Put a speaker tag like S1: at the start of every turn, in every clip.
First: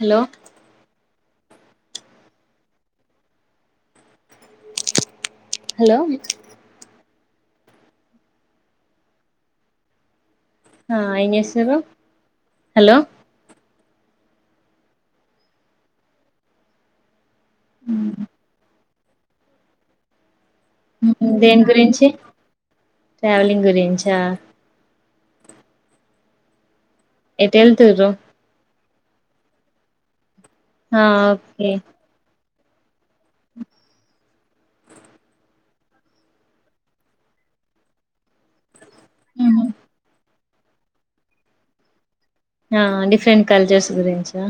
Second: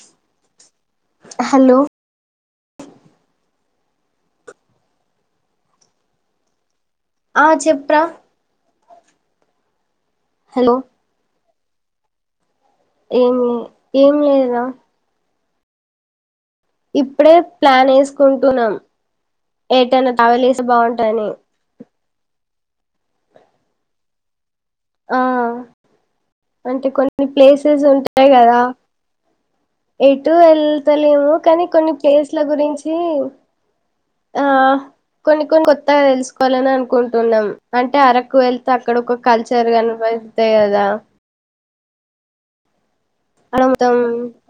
S1: Hello
S2: hello
S1: hello
S2: ఆ చెప్రా
S1: ఆ ఏం చెస్తున్నావ్ హలో
S2: ఏమ్ లే లేదా ఇప్పుడే ప్లాన్ యెసుకుంటున్నాం ఏటైనా తగాలే
S1: దేని గురించి ట్రావెలింగ్ గురించా
S2: ఆ అంటే కొన్ని
S1: ఎటు
S2: ప్లేసెస్
S1: వెళ్తుర్రు
S2: ఉంటాయి గదా యైట్ ఎటూ
S1: ఆ
S2: ఎల్తలేము కానీ
S1: ఓకే
S2: కొన్ని ప్లేస్ల గురించి చీ ఆ కొన్ని కొన్ని కొత్తగా తెలుసుకోవాలని అనుకుంటున్నాం అంటే అరకు వెళ్తే అక్కడ ఒక కల్చ అంతే కదా
S1: ఆ డిస్ ట్రెండ్
S2: అక్కడ
S1: కల్చర్స్
S2: మొత్తం
S1: గురించా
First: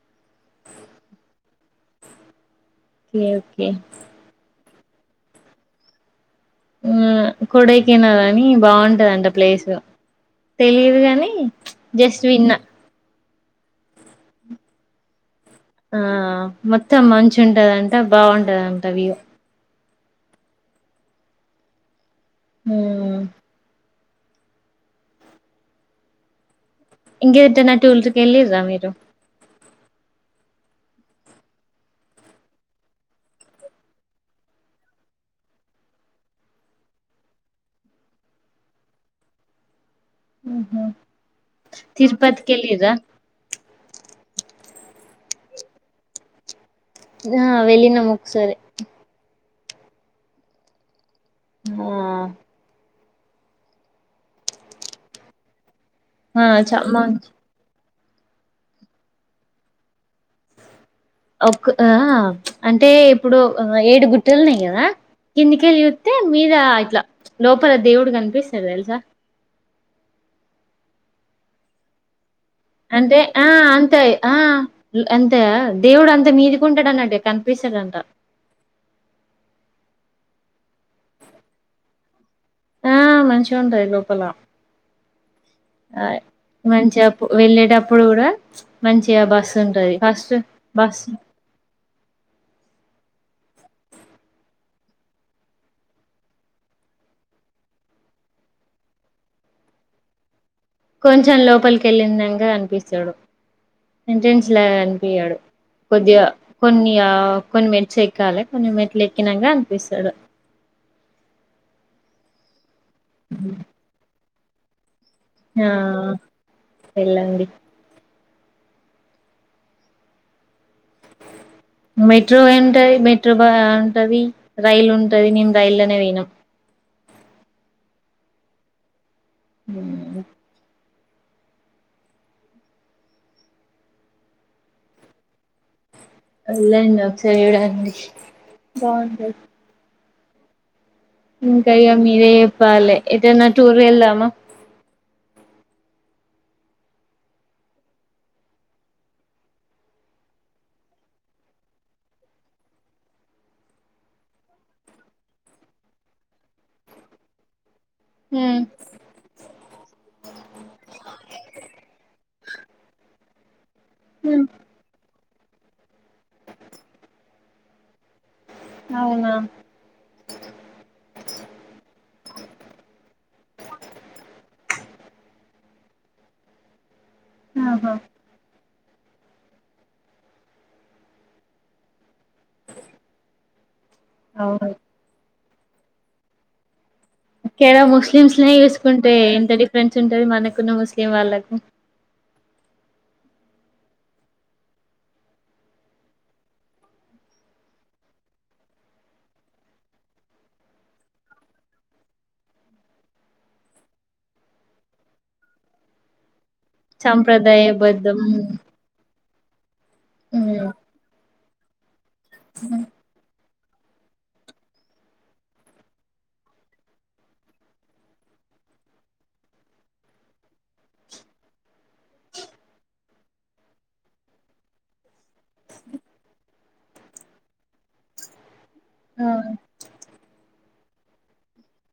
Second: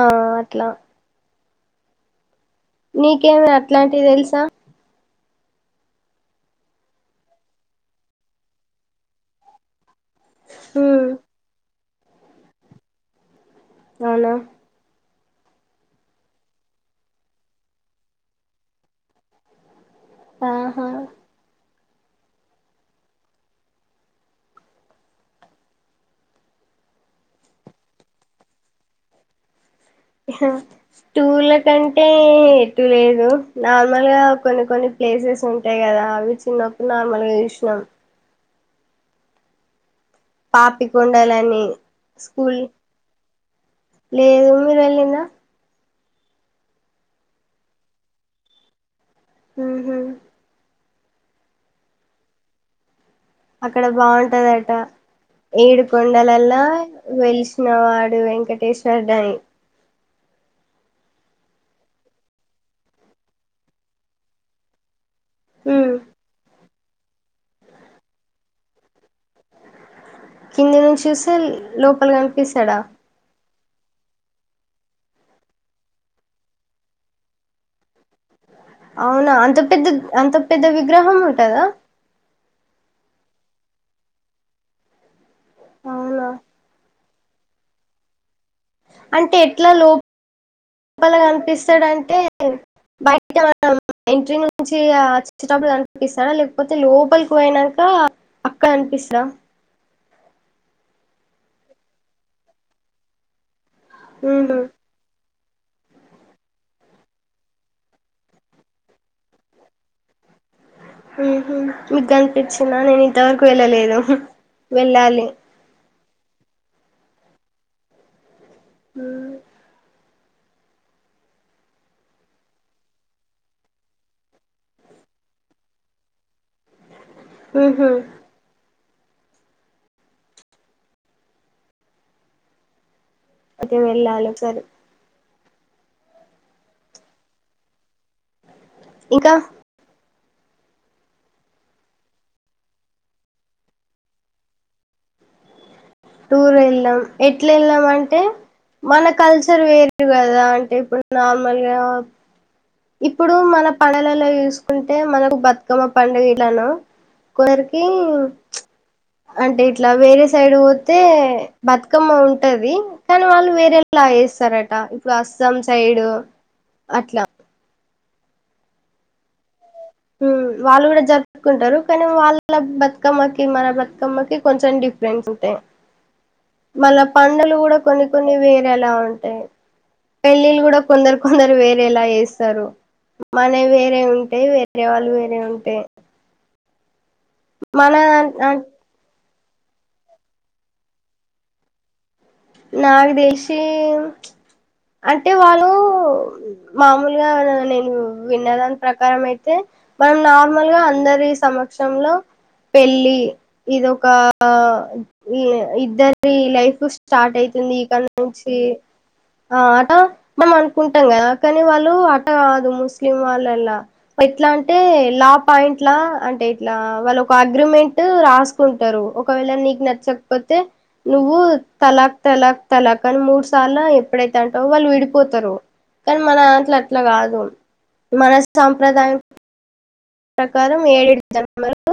S2: ఆ అట్లా
S1: ఓకే
S2: నీకేమి
S1: ఓకే
S2: అట్లాంటివి తెలుసా
S1: ఆ కొడైకెనాలని బావుంటదంట ప్లేసు తెలీదు
S2: ఉమ్,
S1: గని జస్ట్ విన్న
S2: అవునా
S1: ఆ మొత్తం మంచి ఉంటదంట బాగుంటదంట వ్యూవ్
S2: ఆహా
S1: హ్మ్ ఇంకేట నా టూల్స్ వెళ్ళిండ్రా మీరు
S2: టూర్ల కంటే ఎటు లేదు నార్మల్ గా కొన్ని కొన్ని ప్లేసెస్ ఉంటాయి కదా అవి చిన్నప్పుడు నార్మల్ గా చూసినాము పాపికొండలని
S1: తిరుపతికి
S2: స్కూల్
S1: వెళ్ళిర్రా
S2: లేదు మీరు వెళ్ళిండ్రా
S1: ఆ వెళ్లినము ఒకసారి
S2: ఉహు
S1: ఆ
S2: అక్కడ బాగుంటదట ఏడు
S1: ఆ
S2: కొండలల్ల
S1: చ
S2: వెలిసిన వాడు డు వెంకటేశ్వర్ డనీ
S1: ఒక ఆ అంటే ఇప్పుడు ఏడు గుట్టలున్నాయి గదా కిందకి వెళ్లి
S2: ఉమ్
S1: చూతె మీద అట్లా లోపల దేవుడు కనిపిస్తాడు తెల్సా
S2: కింది నుంచి చూస్తే లోపల కనిపి కనిపిస్తాడా
S1: అంటే ఆ అంతే ఆ అంతే దేవుడు అంతే మీదికుంటాడు అన్నట్టు కనిపిస్తాడంత
S2: అవునా అంత పెద్ద అంత పెద్ద విగ్రహం ఉంటదా
S1: ఆ మంచిగా ఉంటది లోపలా ఆ
S2: అవునా
S1: మంచిగా చెప్పు వెళ్ళేటప్పుడు కూడా మంచిగా
S2: అంటే
S1: బస్సు
S2: ఎట్లా
S1: ఉంటది
S2: లోప
S1: ఫస్ట్ బస్సు
S2: పల కనిపిస్తాడంటే బయ అయితే మనం ఎంట్రీ నుంచి ఆ వచ్చేటపుడు అనిపిస్తాడా లేకపోతే లోపలికి పోయినాక అక్కడ అనిపిస్తడా
S1: కొంచెం లోపలికెళ్ళందంగా అనిపిస్తాడు ఎంట్రన్స్
S2: ఉహు
S1: ల కనిపియ్యడు కొద్దిగా కొన్ని కొన్ని మిట్స్ ఎక్కాలి కొన్ని మిట్లు ఎక్కినాక అనిపిస్తాడు
S2: మికు కనిపించిన నేను ఇంతవరకు వెళ్ళలేదు వెళ్ళాలి
S1: ఆ వెళ్లండి
S2: హ
S1: మెట్రో ఉంటది మెట్రో బా ఉంటది రైల్ ఉంటది నేను రైల్నే పోయినం
S2: హ్మ్ హ్మ్
S1: హ్మ్
S2: అదే వెళ్లాలి ఒకసారి
S1: వెళ్ళండి ఒక్కసారి చూడండి
S2: ఇంకా
S1: బాగుంటది ఇంకా ఏం మీరే చెప్పాలి ఎటైనా టూర్ వెళ్దామా
S2: టూర్ వెళ్దాం ఎట్లా వెళ్ళాం అంటే మన కల్చర్ వేరు కదా అంటే ఇప్పుడు నార్మల్గా ఇప్పుడు మన పండలలో చూసుకుంటే మనకు బతుకమ్మ పండుగ ఎలానో కోరిక
S1: హ్మ్
S2: అంటే ఇట్లా వేరే సైడ్ పోతే బతుకమ్మ ఉంటది కానీ వాళ్ళు వేరే ఇలా
S1: హ్మ్
S2: వేస్తారట ప్రస్సం సైడ్ అట్లా
S1: అవునా
S2: వాళ్ళు కూడా జరుపుకుంటారు కానీ వాళ్ళకి బతుకమ్మ మన బతుకమ్మకి కొంచెం డిఫరెన్స్ ఉంటాయి మళ్ళా పంటలు కూడా
S1: ఆహా
S2: కొన్ని కొన్ని వేరు ఎలా ఉంటాయి పెళ్ళిళ్ళు కూడా కొందరు కొందరు వేరే ఎలా వేస్త మన వేరే ఉంటే
S1: అవును
S2: వేరే వాళ్ళు వారే ఉంటే
S1: ఒకేలా ముస్లిమ్స్ నీ
S2: నా-
S1: చేసుకుంటే డిఫ్రెంట్స్ ఉంటది మనకున్న ముస్లిం వాళ్ళకు
S2: నాకు తెలిసి అంటే వాళ్ళు మామూలుగా నేను విన్నదాని ప్రకారం అయితే మనం నార్మల్గా అందరి సమక్షంలో పెళ్ళి ఇదొక ఇద్దరి లైఫ్ స్టార్ట్ అయితుంది ఇక
S1: సంప్రదాయబద్ద్ద
S2: నుంచి ఆ మనం అనుకుంటాంగా కానీ వాళ్ళు అదు ముస్లిం వాళ్ళ, ఎట్లా అంటే లా పాయింట్ లా అంటే ఇట్లా వాళ్ళు ఒక అగ్రిమెంట్ రాసుకుంటారు. ఒకవేళ నీకు నచ్చకపోతే నువ్వు. తలాక్ తలాక్ తలాక్ అని మూడు సార్లు ఎప్పుడైతే అంటా వాళ్ళు విడి పోతారు కానీ మన అట్లా అట్లా కాదు మన సాంప్రదాయం
S1: ఆ
S2: ఈ ప్రకారం ఏడు జన్మలు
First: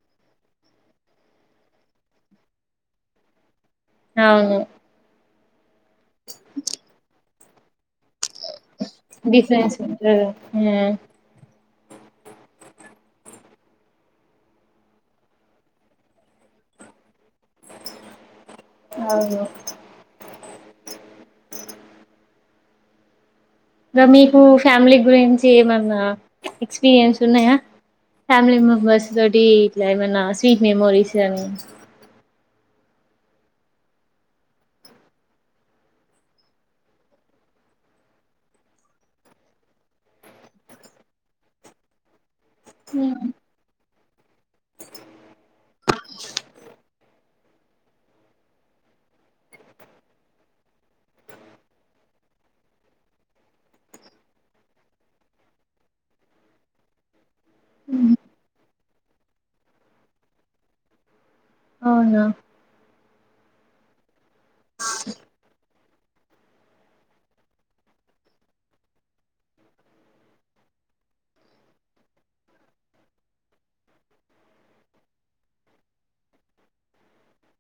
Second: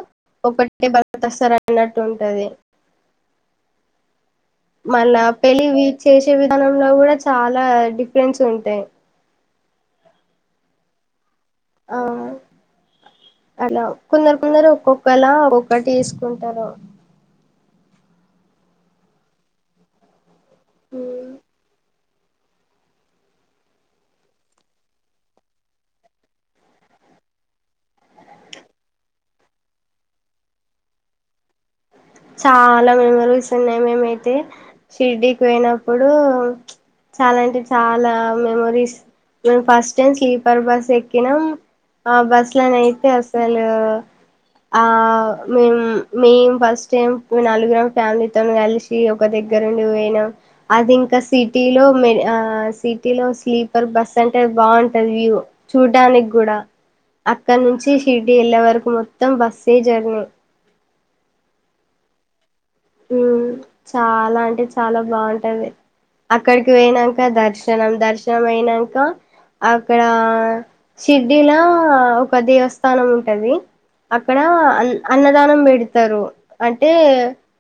S2: ఒకటే భర్తవస్తాడు అనట్టుంటంది.
S1: అవును
S2: మళ్ళా పెళ్లి వి చేసే విధానంలో కూడ చాలా డిఫ ఫ్రెండ్స్ ఉంటాయి.
S1: స స
S2: ఆ అలా కుందరు కుందరు ఒక్కొక్కలా ఒక్కొక్కటి తీసుకుంటారు.
S1: అవును ఇ మీకు ఫ్యామిలీ గురించి ఏమన్నా ఎక్స్పీరియన్స్ ఉన్నాయా. ఫ్యామిలీ మెంబర్స్ తోటి ఇట్లా ఏమైన్నా స్వీట్ మెమోరీస్ అని
S2: చాలా మెమరీస్ ఉన్నాయి. మేముయితే షిర్డి కి పోయినప్పుడ,. చాలాంటే చాలా మెమరీస్ మేము ఫస్ట్ టైం స్లీపర్ బస్ ఎక్కినాం ఆ బస్ ఇలా నతే అసలు ఆ మేము మే ఫస్ట్ నాలుగురు ఫ్యామిలీతో కలిసి ఒక దగ్గరుండి పోనాం. అది ఇంకా సిటీలో మ సిటీ లో స్లీపర్ బస్ అంటే బాగుంటది. వ్యూ చూడ్టడానికి కూడా అక్కడ నుంచి షిర్డి వెళ్ళే వరకు మొత్తం మొత్తం బస్ జెర్నీ
S1: అవునా
S2: చాల అలా అంటే చాలా బాగుంటాది. అక్కడికి వెయినాక దర్శనం దర్శనం అయినాక అక్కడ షిర్డలా ఒక దేవస్థానం ఉంటది. అక్కడ అ అన్నదానం పెడతారు. అంటే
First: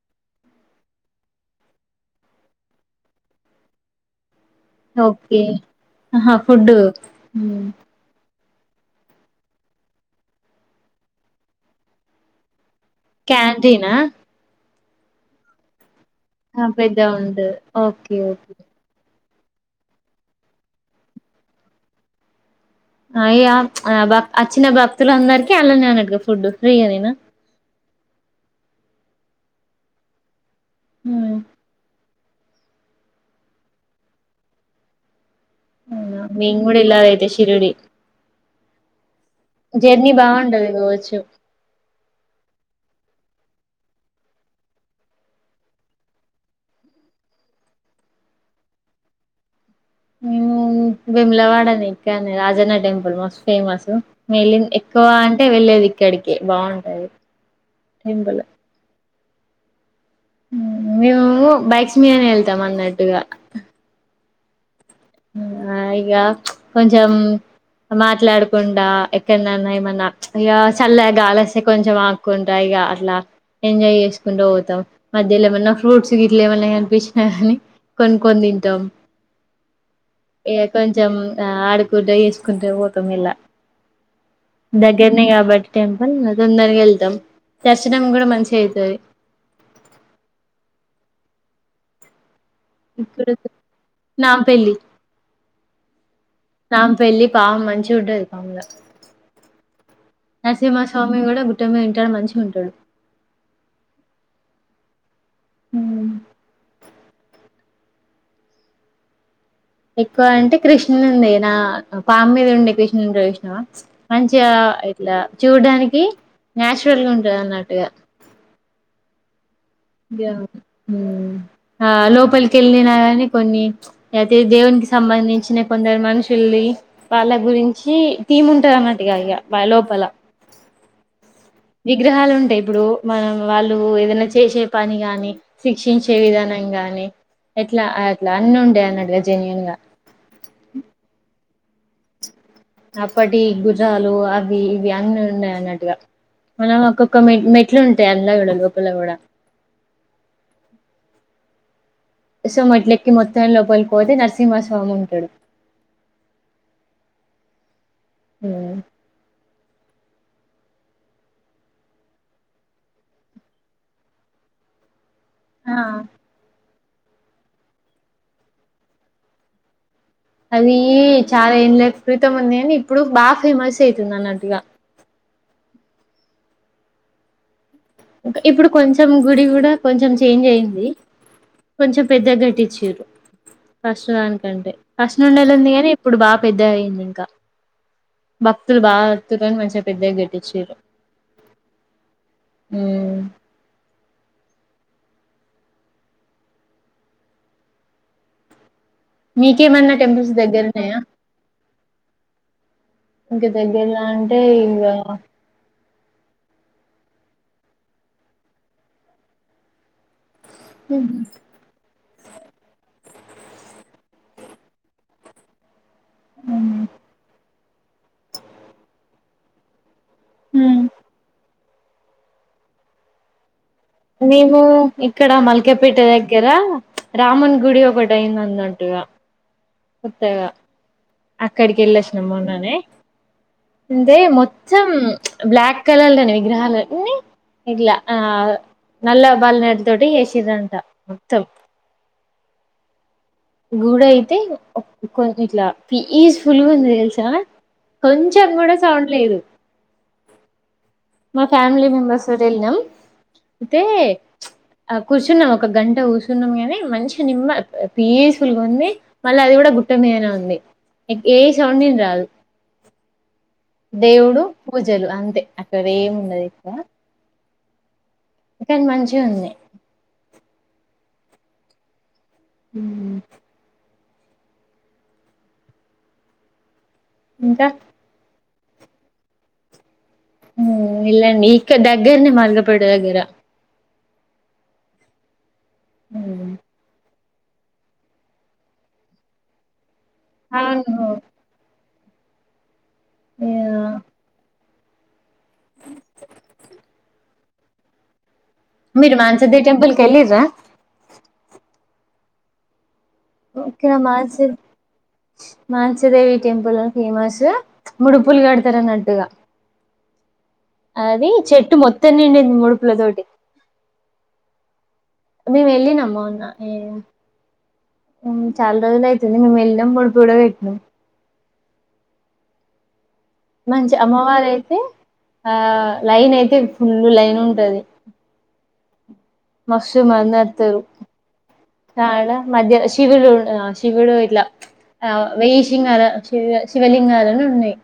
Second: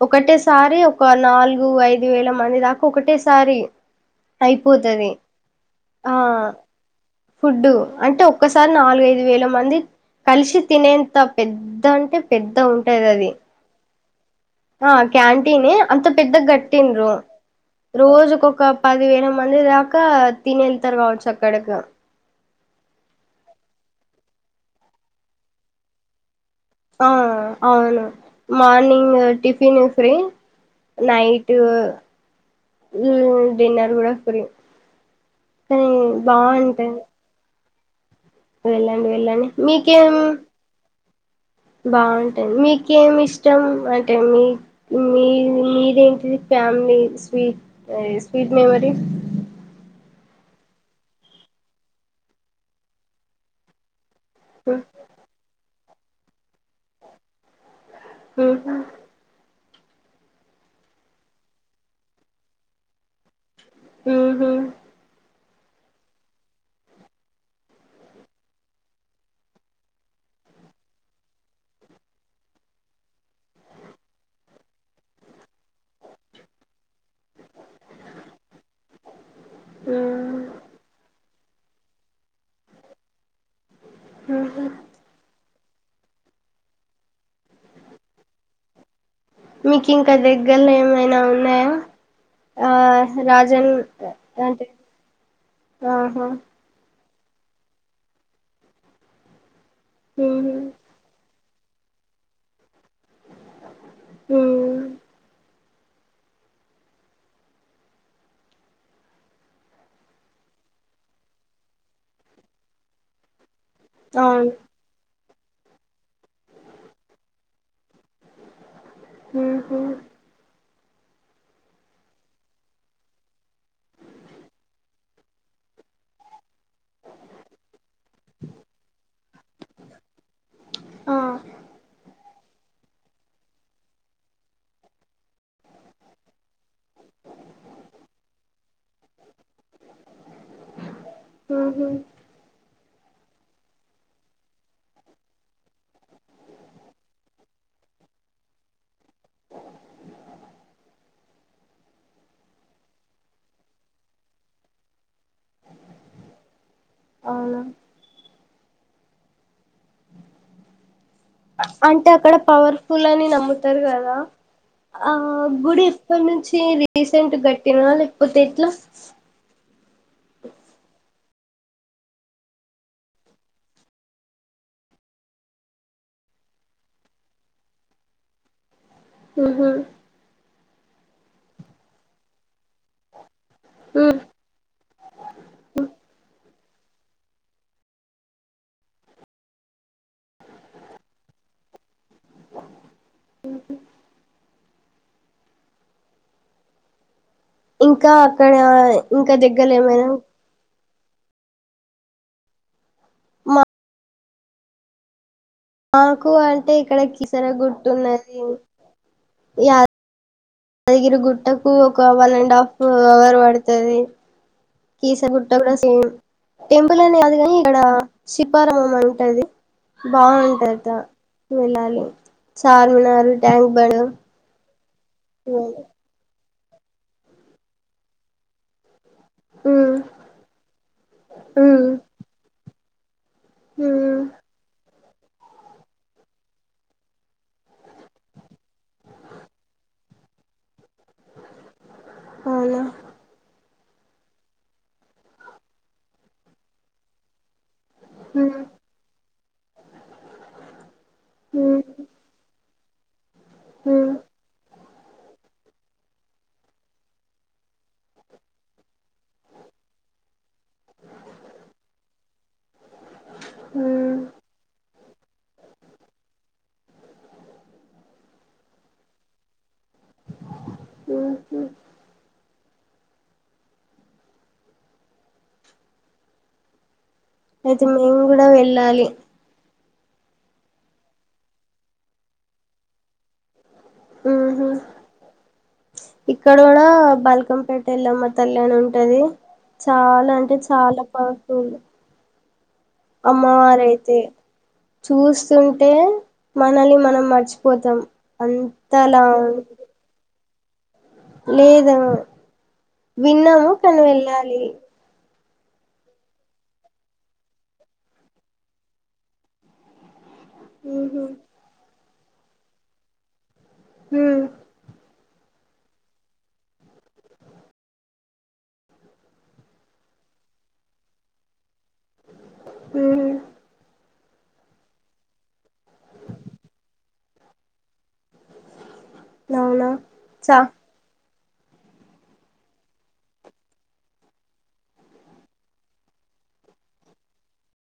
S2: ఒకటిసారి ఒక నాలుగు ఐదు వేల మంది దాకా ఒకటేసారి అయిపోతుది.
S1: ఓకే
S2: ఆ
S1: ఆహా ఫుడ్
S2: ఫుడ్డు అంటే ఒక్కసారి నాలుగుఐదు వేల మంది కలిసి తినేంత పెద్ద అంటే పెద్ద ఉంటు
S1: క్యాంటీనా
S2: ఆ క్యాంటీన్ అంత పెద్ద
S1: పెద్దగా
S2: గట్టిండ్రు
S1: ఉంటది ఓకే
S2: రోజుక
S1: ఓకే
S2: ఒక పదివేల మంది దాకా తనిళ్తారు కావచ్చు అక్కడకి
S1: అయ్యా ప్చ్ అచ్చిన భక్తులు అందరికి అళ్లానే అనటుగా ఫుడ్ ఫ్రీగా
S2: ఆ
S1: నేనా
S2: అవును morning tiffin free night um dinner కూడా పురి
S1: అవునా
S2: వెళ్ళండి వెళ్ళండి
S1: జర్నీ
S2: మీకేం
S1: బాగుంటది కావచ్చు
S2: మీకేమి ఇష్టం అంటే మీ మీ మీదేంటిది ఫ్యామిలీ స్వీట్ స్వీట్ మెమొరీ
S1: ఉమ్ బిములావాడానికానే రాజన్న టెంపుల్ మస్తు ఫేమస్ మేలిన్
S2: ఉహు
S1: ఎక్కువ అంటే వెళ్లేది ఇక్కడికే బాగుంటాది
S2: ఉహు
S1: మేము బైక్సు మీద వెళ్తాం అన్నట్టుగా
S2: ఉహు ఉహు
S1: ఆ ఇగ ప్చ్ కొంచెం మాట్లాడకుండా ఎక్కన్నన్నా ప్చ్ ఏమన్నా ఇక చల్లగాలిస్తే కొంచెం ఆకుకుంటా ఇక అట్లా ఎంజాయ్ చేసుకుంటూ పోతాం మధ్యలో ఏమన్నా ఫ్రూట్స్ గిట్లు ఏమన్నా కనిపించినా కాని కొనుకొని తింటాం ఏ కొంచం ఆ ఆడుకుంట వేసుకుంట పోతాం ఇలా
S2: ఉహు
S1: దగ్గరనే కాబట్ టెంపుల్ దొందరగా వెళ్తాం దర్శనం కూడా మంచిగ అయితది
S2: మీకు ఇంకా దగ్గర్లో ఏమైనా ఉన్నాయా ఆ
S1: ఇప్పుడు
S2: రాజన్ అంటే ఆహా
S1: నా పెళ్ళి పా మంచికుంటది పంఇంగ
S2: ఉహు
S1: నరసింహ స్వామి కూడా గుట్ టమ వింటాడు మంచిగ ఉంటాడు
S2: ఆ
S1: హ ఎక్కువ అంటే కృష్ణునుడిదినా పామ్ మీద ఉండే కృష్ణుడంటే ఇష్టమా మంచిగా
S2: అవును
S1: ఇట్లా చూడ్డానికి నాచురల్ గా ఉంటది అన్నట్టుగా
S2: ఉహు
S1: ఆ లోపలికి వెళ్ళినా కానీ కొన్ని ప్చ్ అయితే దేవునికి సంబంధించిన కొందరు మనుషుల్ని, వాళ్ళ గురించి థీమ్ ఉంటది అన్న మాటిగా ఇగ వా లోపల
S2: ఆ
S1: విగ్రహాలు ఉంటాయి, ఇప్పుడు మనం వాళ్ళు ఏదైనా చేసే పని గాని శిక్షించే విధానం గాని ఎట్లా అట్లా అన్ని ఉంటాయి అన్నట్గా జెన్యుూన్ గా,
S2: ఆహ
S1: అప్పటి గుజాలు అవి ఇవి అన్నీ ఉన్నాయి, అన్నట్టుగా మనం ఒక్కొక్క మె మెట్లు ఉంటాయి, అందులో కూడా లోపల కూడా సో మెట్లెక్కి మొత్తం లోపలికి పోతే నరసింహస్వామి ఉంటడు
S2: అవును
S1: ఉమ్
S2: అంటే అక్కడ పవర్ ఫుల్ అని నమ్ముతారు కదా ఆ గుడి
S1: ఆ
S2: ఏప్పటి నుంచి రీసెంట్ కట్టినా లేకపోతే ఎట్లా
S1: అదీ చాలా ఏండ్ల క్రితం ఉంది కానీ ఇప్పుడు బా ఫేమస్ ఐతుందన్నట్టుగా ఇప్పుడు కొంచెం గుడి కూడా
S2: ఉహు
S1: కొంచెం చేంజ్ అయింది కొంచెం పెద్ద కట్టిచ్చి
S2: ఉ
S1: ఫష్ట్ దానికంటే ఫష్ట్ నుండెళ్ళింది కానీ ఇప్పుడు బా పెద్దగయ్యిందింక భక్తులు బా వత్తుదని మంచిగా పెద్దగా గట్టిచ్చిర్రు మ్
S2: ఇంకా అక్కడ ఇంకా దగ్గర
S1: మీకేమన్నా
S2: ఏమైనా
S1: టెంపుల్స్ దగ్గరున్నాయా ఇంక
S2: మా
S1: దగ్గర్లో అం టే ఇంగ
S2: మాకు అంటే ఇక్కడ కిసర గుట్టున్నది ఇయ దగిరిగుట్టకు ఒ ఒక వన్ అండ్ హాఫ్ అవర్ పడుతది కీస గుట్ట కూడా సేమ్
S1: మ్మ్
S2: టెంపుల్ అని కాదు కాని ఇక్కడ శిల్పారామం అని టది బావుంటద వెళ్ళాలి చార్మినారు ట్యాంక్ బండ్
S1: నీకు ఇక్కడ మల్కపేట దగ్గర రాముని గుడి ఒకటైయిందన్నటుగా
S2: హ్మ్
S1: సతేగా
S2: హ్మ్
S1: ఇచ్చే
S2: హ్మ్
S1: మొత్తం బ్లాక్ కలర్లుని విగ్రహాలు అన్ని ఇట్లా ఆ నల్ల బాలనాటి తోటి చేసిరంత
S2: అవునా
S1: గుడి అయితే కొంచెం ఇట్లా పీస్ఫుల్గా ఉంది తెలుసా కొంచెం
S2: హ్మ్
S1: కూడా సౌండ్ లేదు మా
S2: హ్మ్
S1: ఫ్యామిలీ మెంబెర్స్ కూడా వెళ్ళినాం ఐతే
S2: హ్మ్
S1: ఆ కూర్చున్నాం ఒక గంట కూర్చున్నాం గాని మంచి నిమ్మ పీస్ఫుల్గా ఉంది మళ్ళ అది కూడా గుట్ట మీదనే ఉంది ఏ సౌండ్ విన రాదు
S2: హ్మ్
S1: దేవుడు పూజలు అంతే అక్కడ ఏముండదు ఎక్కువ కానీ మంచిగుంది
S2: ఆహా
S1: హు ఇంకా
S2: అయితే మేం కూడా వెల్ వెళ్ళాలి
S1: ఉమ్ వెళ్ళండి ఇక్క దగ్గరనే మల్గపేట దగ్గర
S2: ఉహూ
S1: ఉమ్
S2: ఇక్కడ కూడా బాల్ బల్కంపేట ఎళ్లమ్మ తల్లి అని ఉంటది చాలా అంటే చాలా
S1: అవును
S2: పవర్ ఫూల్ అమ్మవారయితే చూస్ స్తుంటే మనల్ని మనం మర్చి పోతాం
S1: మీరు మాన్సదే టెంపుల్ కి వెళ్ళిర్రా
S2: లేదా విన్నాము కానీ వెళ్ళాలి
S1: మానసిదేవి టెంపుల్ ఫేమస్ ముడుపులు కడతారు అన్నట్టుగా
S2: ఉహు
S1: అది చెట్టు మొత్ త్తం నిండింది ముడుపుల తోటి
S2: హుమ్
S1: మేము వెళ్ళినం మొన్న ఉమ్ చాలా రోజులు అయితుంది మేము వెళ్ళినం ముడుపు కూడా కట్టినాం
S2: ఉహుమ్
S1: మంచి అమ్మవారయితే ఆ లైన్ అయితే ఫుల్ ఫుల్ లైన్ ఉంటాది
S2: అవునా
S1: మక్షు మ
S2: చ
S1: నతరు చడ మధ్య శివుడు ఆ శివుడు ఇట్లా ఆ వెయ్య శింగా శివ శివలింగాలును ఉన్నాయి.